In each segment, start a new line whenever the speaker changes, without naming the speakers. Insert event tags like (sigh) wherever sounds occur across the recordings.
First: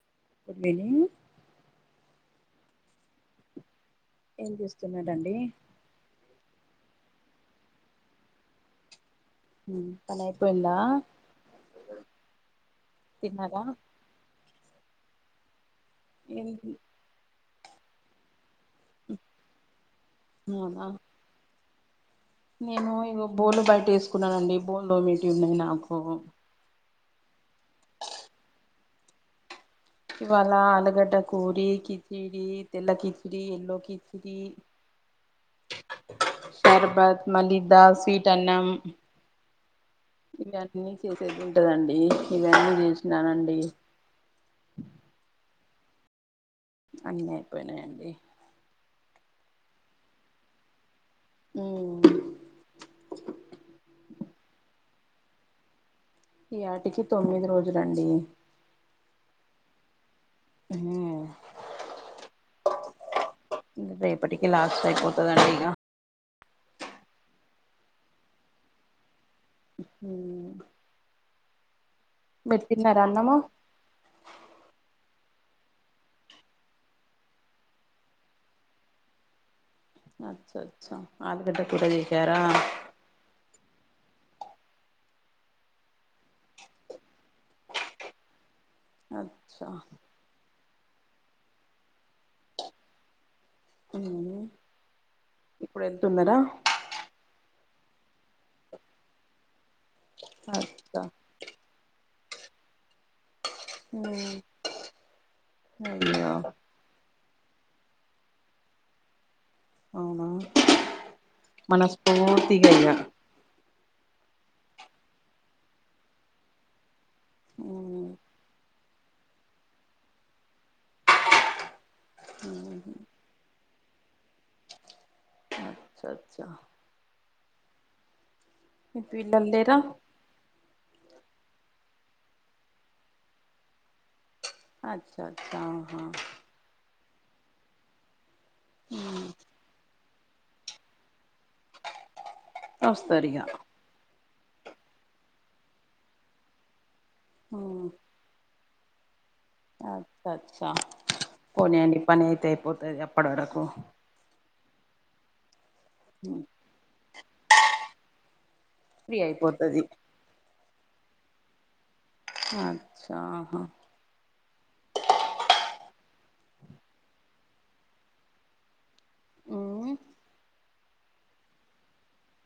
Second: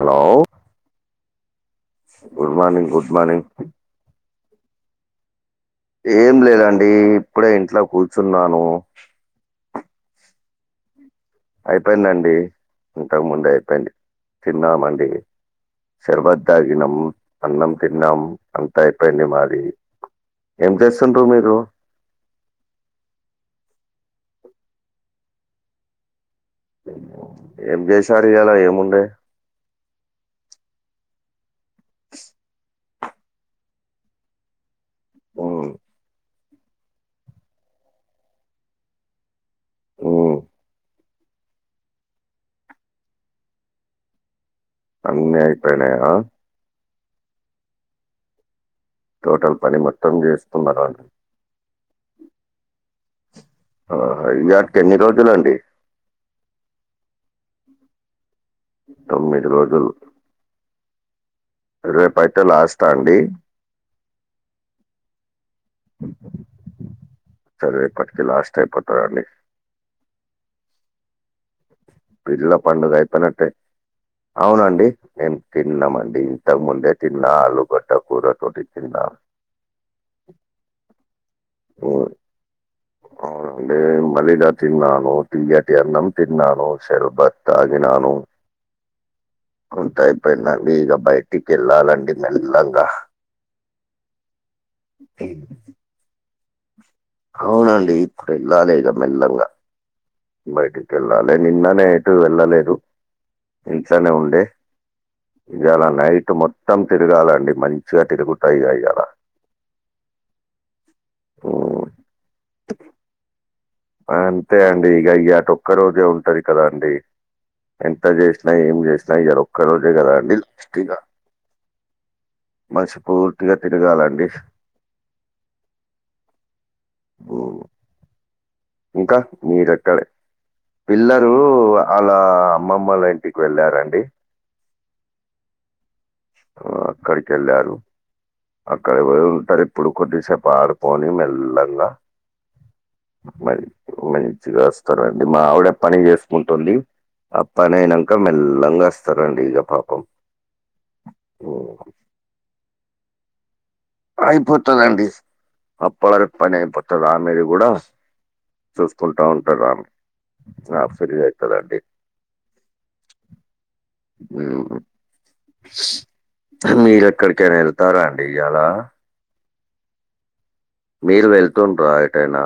Hello
good evening
good morning good morning
ఏం చేస్తున్నారండి?
ఏం లేదండి ఇప్పుడే ఇంట్లో కూర్చున్నాను.
పనయిపోయిందా?
అయిపోయిందండి ఇంతకుముందే
తిన్నారా
అయిపోయింది తిన్నామండి. షర్బత్
ఏం
తాగినాం, అన్నం తిన్నాం. అంతా అయిపోయింది మాది. ఏం
అవునా
చేస్తున్నారు మీరు?
నేను ఇగో బోలు బయట వేసుకున్నానండి బోల్ దోమేటివి ఉన్నాయి నాకు.
ఏం చేసారు ఈయలా ఏముండాయి.
ఇవాళ ఆలుగడ్డ కూర, కిచిడి తెల్ల కిచిడి ఎల్లో కిచిడి
మ్
షర్బత్ మళ్ళీ స్వీట్ అన్నం.
ఉమ్
చేసేదింటదండి ఇవన్నీ చేసినాను అండి
అన్నీ అయి పోయినాయా?
అన్నీ అయిపోయినాయండి.
టోటల్ పని మొత్తం చేస్తున్నర
ఉమ్
ఇయటికి ఎన్ని రోజులండి
ఈ ఆటికి తొమ్మిది రోజులండి
తొమ్మిది రోజులు రేపైతే అయితే ల
రేపటికి లాస్ట్ అయిపోతదండి ఇక
సరే ఇప్పటికి లాస్ట్ అయిపోతాడండి
అ
పీర్ల పండుగ
అన్నము
అయిపోయినకే అవునండి నేం తిన్నామండి ఇంతక ముందే తిన్నా ఆలుగడ్డ కూర తోటి తిన్నా
అచ్చ అచ్చా ఆలుగడ్డ కూర
హ్మ్.
చేసారా
మలిగా తిన్నాను తియ్యటి అన్నం తిన్నాను షర్బత్ తాగినాను
అచ్చా
అంతా అయిపోయిందండి. ఇగ బయటికి వెళ్ళాలండి మెల్లంగ
ఉమ్ ఇప్పుడు ఎళ్తున్నారా
అవునండి ఇప్పుడు వెళ్ళాలి ఇగ మెల్లంగా బయటికి
అచ్చా
వెళ్ళాలి నిన్ననే ఎటు వెళ్ళలేదు ఇంట్లోనే ఉండే ఇయల
అయ్యో
నైట్ మొత్తం తిరగాల మంచిగా తిరుగుత ఇగ ఇగ అలా
అవునా
హ్మ్.
మనస్పూర్తిగా ఇగ
అంతే అండి ఇక అయ్యాట ఒక్క రోజే ఉంటది కదా అండి ఎంత చేసినా ఏమి చేసినా ఇయల ఒక రోజే కదా అండి పుష్టిగా (inaudible) మనస్పూర్తిగా తిరిగలండి
అచ్చ అచ్చా మీ
ఇంకా
పిల్లలు లేరా
మీరెక్కడే పిల్ల లు వాళ్ళ అమ్మమ్మల ఇంటికి వెళ్ళారండి
అచ్చా అచ్చా ఆహా
ఆ, అక్కడికి వెళ్ళారు అక్కడ ఎవరెవరు ఉంటారు ఇప్పుడు కొద్దిసేపు ఆడుకొని మెల్ల లంగా
సరే (inaudible)
మంచిగా వస్తారండి మా ఆవిడ పని చేసుకుంటుంది ఆ పని అయినాక మెల్ల లంగ వస్తారు
అచ్చ అచ్చా పోనీ అండి పని అయితే అయిపోతుంది అప్పటి వరకు
అయిపోతదండి అప్పటివరకు పని అయిపోతది ఆమెది కూడా
ఫ్రీ
చూసుకుంటా ఉంటారు
అయిపోతది
నాకు సరిగా అవుతుందండి (inaudible)
అచ్చాహా
ఉమ్ మీరెక్కడికైనా వెళ్తారా అండి ఇయల
ఉహు
మీరు వెళ్తుండ్రా ఏటైనా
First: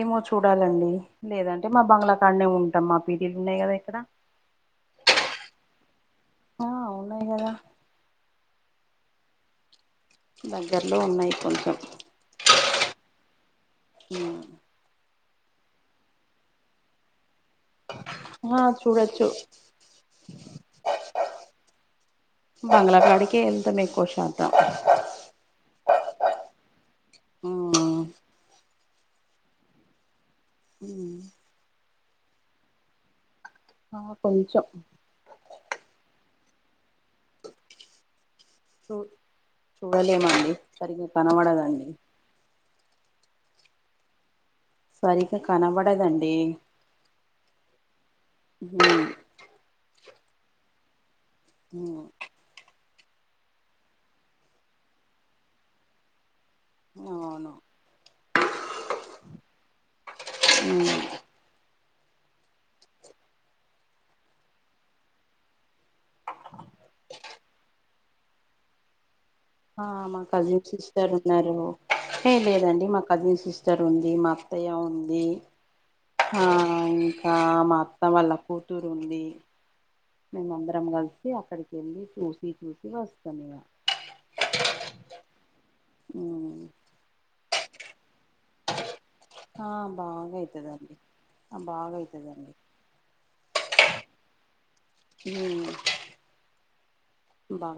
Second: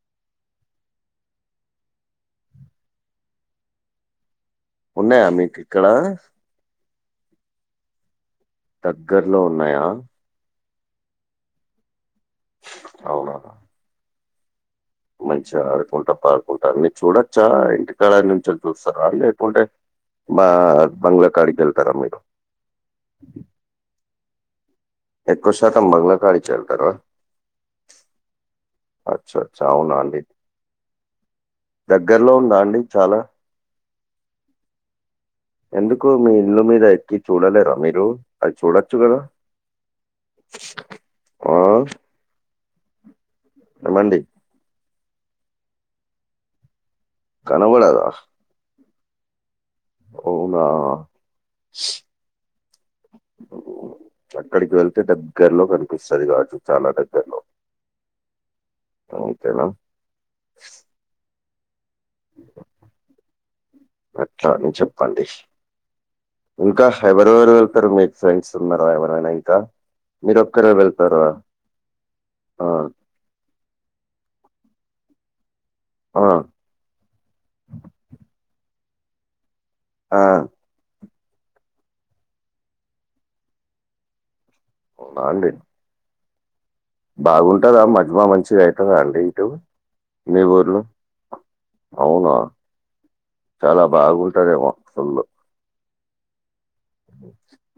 ఏమో చూడాలండి లేదంటే మా బంగ్లాకాడనే ఉంటాం మా (inaudible) ఉన్నాయి కదా ఇక్కడ
ఉన్నాయా మీకు ఇక్కడ
హా ఉన్నాయి కదా
దగ్గర్లో ఉన్నాయా
దగ్గరలో ఉన్నాయి కొంచెం
అవునా
అ
మంచిగా ఆడుకుంటా పాడుకుంటా అన్నీ చూడ వచ్చార ఇంటి కాడ నుంచే
ఆ
చూస్తుర్ర
చూడొచ్చు
లేకుంటే మా బంగ్లాకాడికివేలతర మీరు
ఆ
ఎక్కువ శాతం బంగ్లా కాడికే వెళ్తారా
ఆ
అచ్చ అచ్చ అవున అండి
హ
దగ్గరలో ఉందా అండి చాలా
ఆ కొంచం
ఎందుకు మీ ఇల్లు మీద ఎక్కి చూడలేరా మీరు అది
చూ
చుడచ్చు కదా
చూడలేమండి సరిగ్గా
ఆ
కనబడదండి
ఏమండి
సరిగా కనబడదండి
కనబడద
హ
అవునా
అ
అక్కడికి వెళ్తే దగ్గరలో కనిపిస్తది కా చాలా దగ్గర్లో
అవును
అంతేనా
ఉమ్ (inaudible)
ఎట్లా అని చెప్పండి ఇంకా ఎవరెవరు వెళ్తారు మీకు ఫ్రెండ్స్ ఉన్నార ఎవరైనా ఇంకా
ఆ మా
మీరు
కజిన్
ఒక్కరే
సిస్టర్
వెళ్తారా
ఉన్నారు ఏ
ఆ
లేదండి మా కజిన్ సిస్టర్ ఉంది మా అత్తయ్య ఉంది ఆ ఇంకా మా అత్త వాళ్ళ ఉంది
ఆ
మేము అందరం కలి అక్కడికి వెళ్ళి చూసి చూసి వస్తాను ఇగ
ఉందా అండి
ఉ
బాగుంటదా మజ్మా మంచిగా అవుతుందా అండి ఇటు
ఆ బాగా
మీ ఊర్లో
అవుతదండి ఆ బాగా
అవునా
అవుతదండి
చాలా బాగుంటదేమో ఫుల్
హ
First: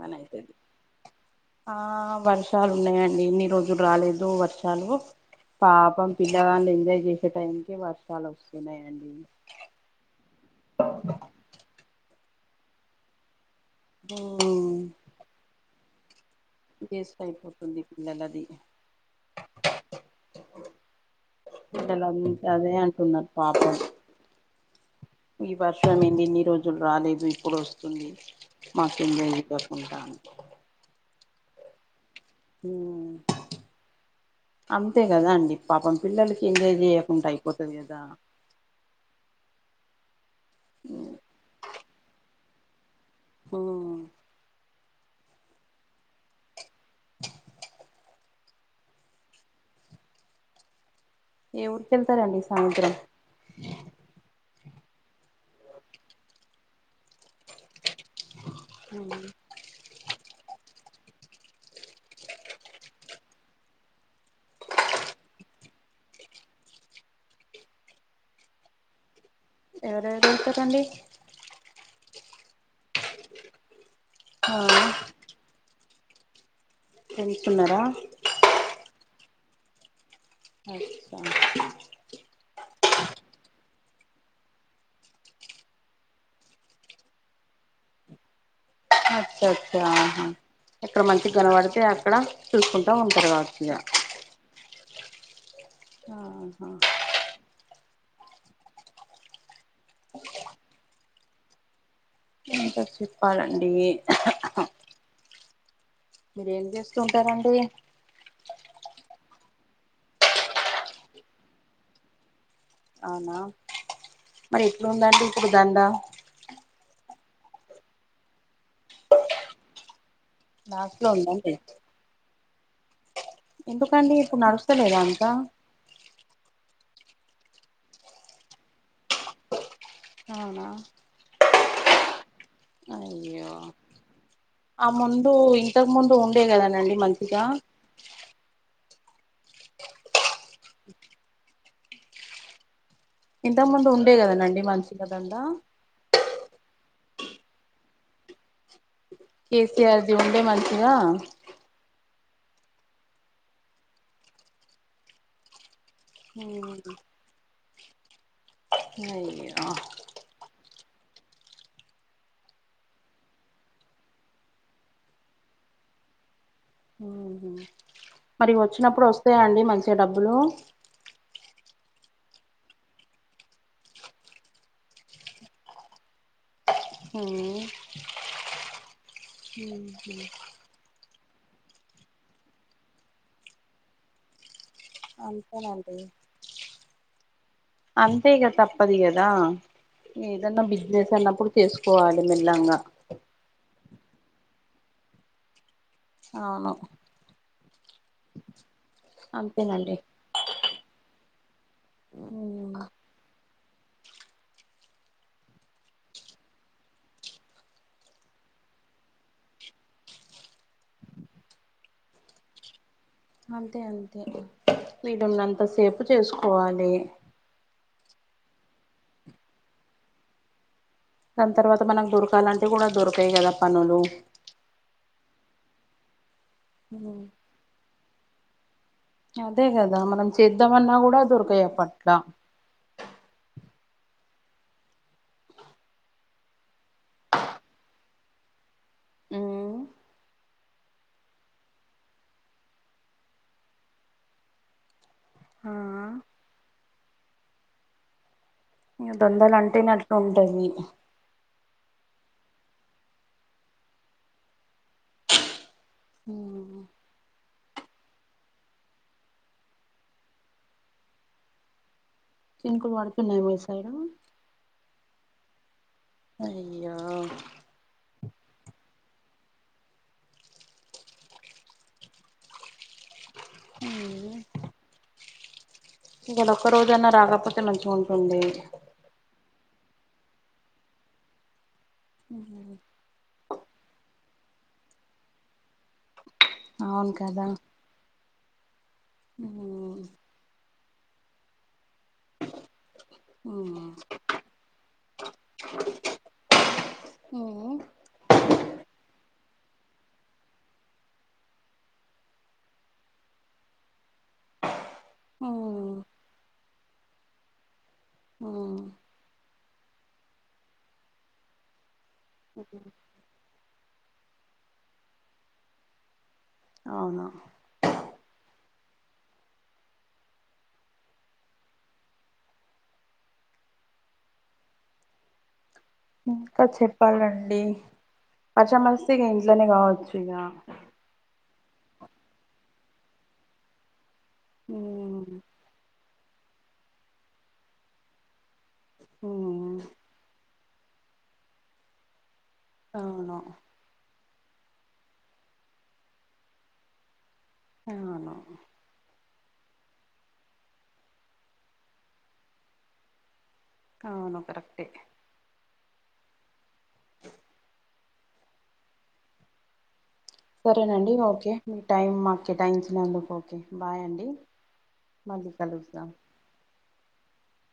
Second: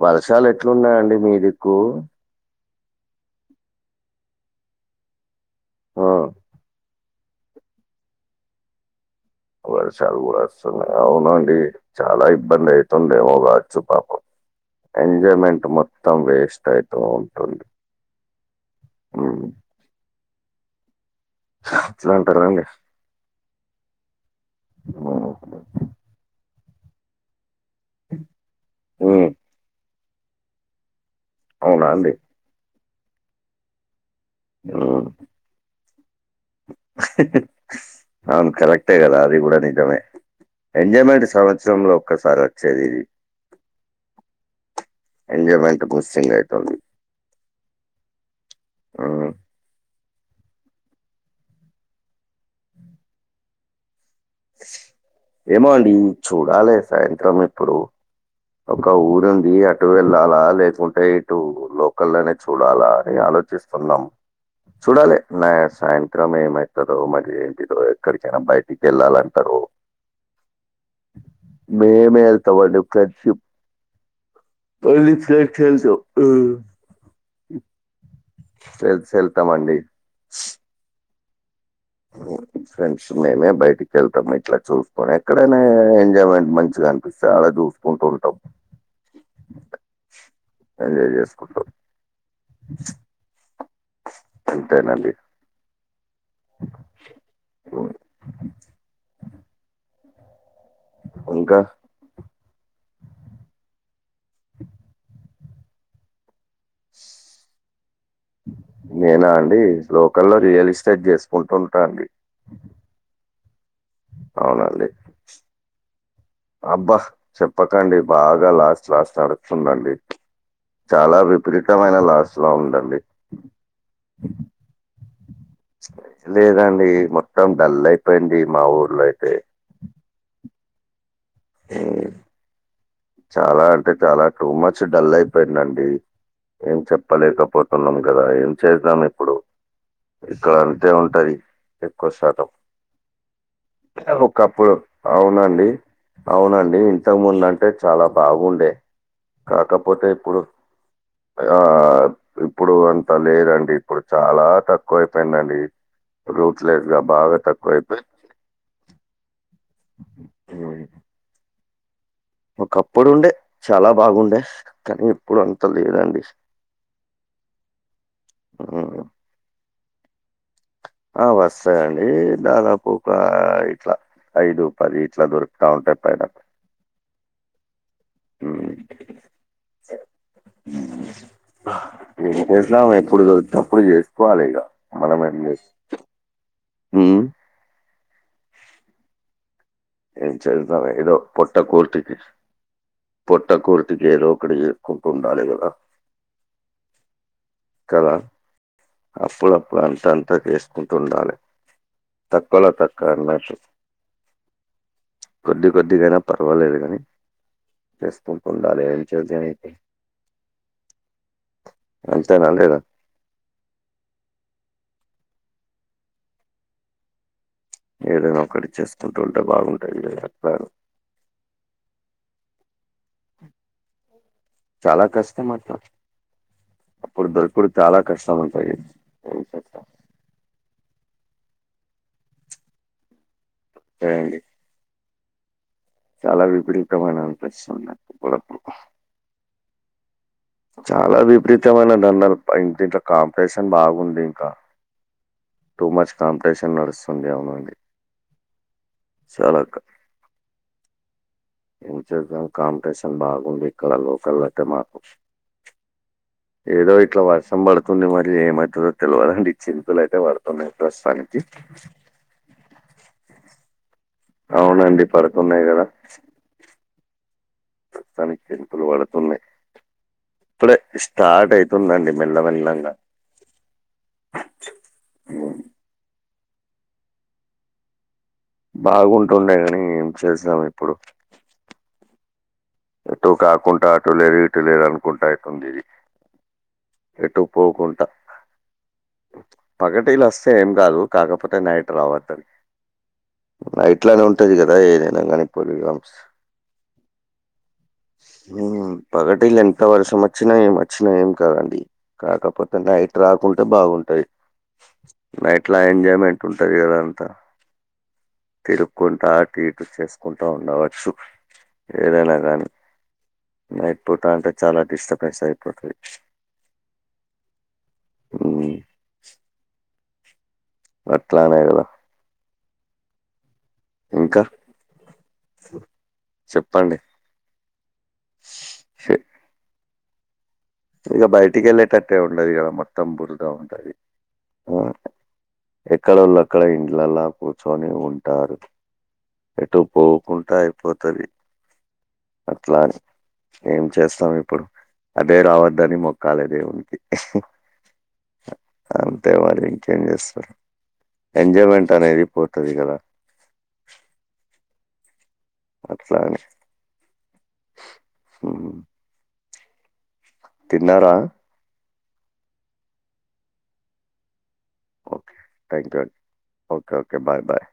వర్షాలు
అయితది
ఎట్లున్నాయండి మీదిక్కు
ఆ వర్షాలు ఉన్నాయండి ఇన్ని రోజులు రాలేదు వర్షాలు
ఆ
పాపం పిల్లగాలు ఎంజాయ్ చేసి ఇ టైంకి వర్షాలు వస్తున్నాయండి
వర్షాలు కూడా వస్తున్నాయి అవునండి చాలా ఇబ్బంది అయితుందేమోగా పాపం ఎంజాయ్మెంట్ మొత్తం వేస్ట్ వేస్ట్ అయితు ఉంటది
అయిపోతుంది పిల్లలది
ఉమ్
పిల్లలు
ఎట్లా అంటారండి
అదే అంటున్నారు పాపం
ఉమ్
ఈ వర్షం ఏందిన్ని రోజులు రాలేదు ఇప్పుడు వస్తుంది మాకెం
ఉమ్
ఎంజాయ్ లేకుంట
అవునా అండి
ఊ అంతే
ఉమ్
కదా అండి పాపం పిల్లలకి ఎంజాయ్ చేయకుండా అయిపోతది కదా
అవును కరెక్టే కదా అది కూడనే నిజమే ఎంజాయ్మెంట్ సంవత్సరంలో ఒక్కసారి వచ్చేది
ఊ
ఎంజాయ్మెంట్ ముసుండెటోన్ని ఆ
ఏ ఊరికేళ్తారండి సాయంత్రం
ఏమోండి చూడాలి సాయంత్రం ఇప్పుడు ఒక ఊరుంది అటు వెళ్ళాలా లేకుంటే ఇటు లోకల్ లోనే చూడాలా అని ఆలోచిస్తున్నాం చూడాలె నా సాయంత్రం ఏమైతదో మరి ఏంటిదో ఎక్కడికైనా బయటికి వెళ్ళాల
ఎవరెవర్యెల్తరండి
మేమే ఎళ్తమండి ఫ్రెండ్షిప్
ఆ
మళ్ళీ ఫె వెళ్తు ఉ
ఫ్రెండ్స్ ఉన్నరా
తమండి
అచ్చ
ఫ్రెండ్స్ మేమే బయటికి వెళ్తాము ఇట్లా చూసుకొని ఎక్కడైనే ఎంజాయ్మెంట్ మంచిగా అనిపిస్తది అదు స్ కుంటు ఉంటం
అచ్చ అచ్చ అహా ఎక్కడ
ఎంజాయ్
మంచి
చేసుకుంటాం
గనపడితే అక్కడ చూసుకుంటా ఉంటారు కావచ్చు ఇగా
టె నండి
ఆహా
ఇంకా
ఇంకా చెప్పాలండి ఎ మీరేం చేస్తూ ఉంటారండి
లోకల్ లో రియల్ ఎస్టేట్ చేసుకుంటుంటాండి
అవునా మరి
అవునండి
ఎట్లుందండి ఇప్పుడు దండ
అబ్బా చెప్పకండి బాగా లాస్ట్ లాస్ట్ నడుతుందండి
లాస్ట్ లో
చాలా
ఉందండి
విపరీతమైన లాస్ లో ఉందండి
ఎందుకండి ఇప్పుడు నడుస్తలేదా అంత
లేదండి మొత్తం డల్ అయిపోయింది మా ఊర్లో అయితే
అవునా
ఉ
అయ్యో
చాలా అంటే చాలా టూ మచ్
ఆ
డల్
ముందు
అయిపోయిందండి
ఇంతకు ముందు ఉండే
ఏం
కదనండి మంచిగా
చెప్పలేకపోత న్నాం కదా ఏం చెస్దాం ఇక్కడ అంతే ఉంటది ఎక్కువ శాతం
ఇంతకు ముందు ఉండే కదనండి
ఒకప్పుడు
మంచిగా దండ
అవునండి అవునండి ఇంతకు ముందు అంటే చాలా బాగుండే కాకపోతే
కేసీఆర్ది
ఇప్పుడు
ఉండే మంచిగా
ఆ ఇప్పుడు అంత లేదండి ఇప్పుడు చాలా తక్కువ ఐపోయిందండి
ఉ
రూట్లెస్ గా బాగా తక్కువైపోయ్
అయ్యో
హ్మ్. ఒకప్పుడుండే చాలా బాగుండే కానీ ఇప్పుడు అంత లేదండి
మరి
హ్మ్.
వచ్చినప్పుడు వస్తాయా అండి మంచిగా డబ్బులు
ఆ వస్తాయి అండి దాదాపు ఒక ఇట్ల ఐదు పది ఇట్ల దొరుకుతా ఉంటంది చెప్పైనప్ప
హ
ఏం చేసినాం ఎప్పుడు వచినప్పుడు చేసుకోవాలి ఇక
అంతేనండి
ఆమ్
అంతేగా తప్పదికదా
ఏ చెతారే ఏదో పొట్ట కూటికి
చేసుకోవాలి మెల్లంగా
పొట్ట కూటికి ఇట్కేదు ఒకడ చేసుకుంటూ ఉండాలి కదా
అవును
కదా అప్పుడప్పుడు
అంతేనండి
అంతా అంతా చేసుకుంటూ ఉండాలి తక్కువలో తక్కువ అన్నట్టు కొద్ది కొద్దిగైనా పర్వాలేదు కానీ చేసుకుంటు ఉండాలే వెంచజతే అంతేనా లేదా
అంతే అంతే వీలు ఉన్నంతసేపు చేసుకోవాలి
ఏదైనా ఒక్కటి చేసుకుంటూ ఉంటే బాగుంటుంది లే అక్క
దాని తర్వాత మనకు దొరకాలంటే కూడా దొరకాయి కదా పనులు
చాలా అప్పుడు దొరుకుడు చాలా కష్టం అంటాయి
అదే కదా మనం చేద్దాంమన్నా కూడా దొరికాయే పట్ల
సరే అండి చాలా విపరీతమైన అంతస్తున్నారు పోలం
ఆమ్
చాలా విపరీతమైన ధరణలు ఇ ఇంకా కాంపిటీషన్ బాగుంది ఇంకా
ఆ
టూ మచ్ కాంపిటీషన్ నడుస్తుంది అవునంది
దొందలు అంటేనే అట్టులు ఉంటాది
ఏం చేద్దాం కాంపిటేషన్ బాగుంది ఇక్కడ లోకల్ అట్టే మాకు ఏదో ఇట్లా వర్షం పడుతుంది మరి ఏమవుతుందో తెలివదండి ఈ చినుకులు అయితే పడుతున్నాయి ప్రస్తుతానికి చె
చినుకులు పడుతున్నాయ మీ సైడు
అవునండి పడుతున్నాయి కదా
య
ప్రస్తుతానికి చెనుకులు పడుతున్నాయి ఇప్పుడే స్టార్ట్ అయితుందండి మెల్ల మెల్లంగా
ఇడ ఒక్క రోజనా రాకపోతే మంచిగా ఉంటా
బాగుంటుండే కాని ఏం చేసినాం ఇప్పుడు
ఉమ్
ఎటు కాకుండా అటు లేరు ఇటు లేరు అనుకుంటా అటుంది ఇది
అవును
ఎటు
కదా
పోకుంటా పగటీల వస్తే ఏం కాదు కాకపోతే నైట్ రావద్దని
ఉ
ఇట్లానే ఉంటది కదా ఏదైనా కానీ పోలి గమ్స్
ఉ
ఉమ్ పగటిల ఇట్టా వర్షమొచ్చినా ఏం వచ్చినా ఏం కాదండి కాకపోతే నైట్ రాకుంటే బాగుంటాయ్ నైట్లా
ఉ
ఎంజాయ్మెంట్ ఉంటది గదా అంతా
ఉమ్
తిరుక్కుంటా అటు ఇటు చేసుకుంటా ఉండవచ్చు ఏదైనా గానీ నైట్ పూటా అంటే చాలా డిస్టర్బెన్స్ అయిపోతది
అవునా
ఊ అట్లానే గదా ఇంకా
ఇంకా
చెప్పండి
చెప్పాలండి వర్షం మస్తే ఇగ ఇంట్లోనే గావచ్చు ఇగ
ఇగ బయిటికెళ్ళేటట్టే ఉండదు గదా మొత్తం బురుదా ఉంటాది
హూ
ఎక్కడోళ్ళక్కడ ఇండ్లల్ల కూర్చొని ఉంటారు
ఉమ్
ఎటూ పోకుంటాయ్ పోతది అట్లా అని
అవును
ఏం చేస్తాం ఇప్పుడు అదే రావద్ ద్దని మొక్కాలే దేవునికి
అవును
అంతే మరి ఇంకేం జేస్తార్ ఎంజాయ్మెంట్ అనేది పోతాది గదా
కావును కరెక్టే
అట్లా అని హూ
సరేనండి ఓకే మీ టైం మాక్ కేటాయించినందుకు ఓకే బాయ్ అండి మళ్ళీ కలుస్దాం
ఒకే ఒకే బాయ్ బాయ్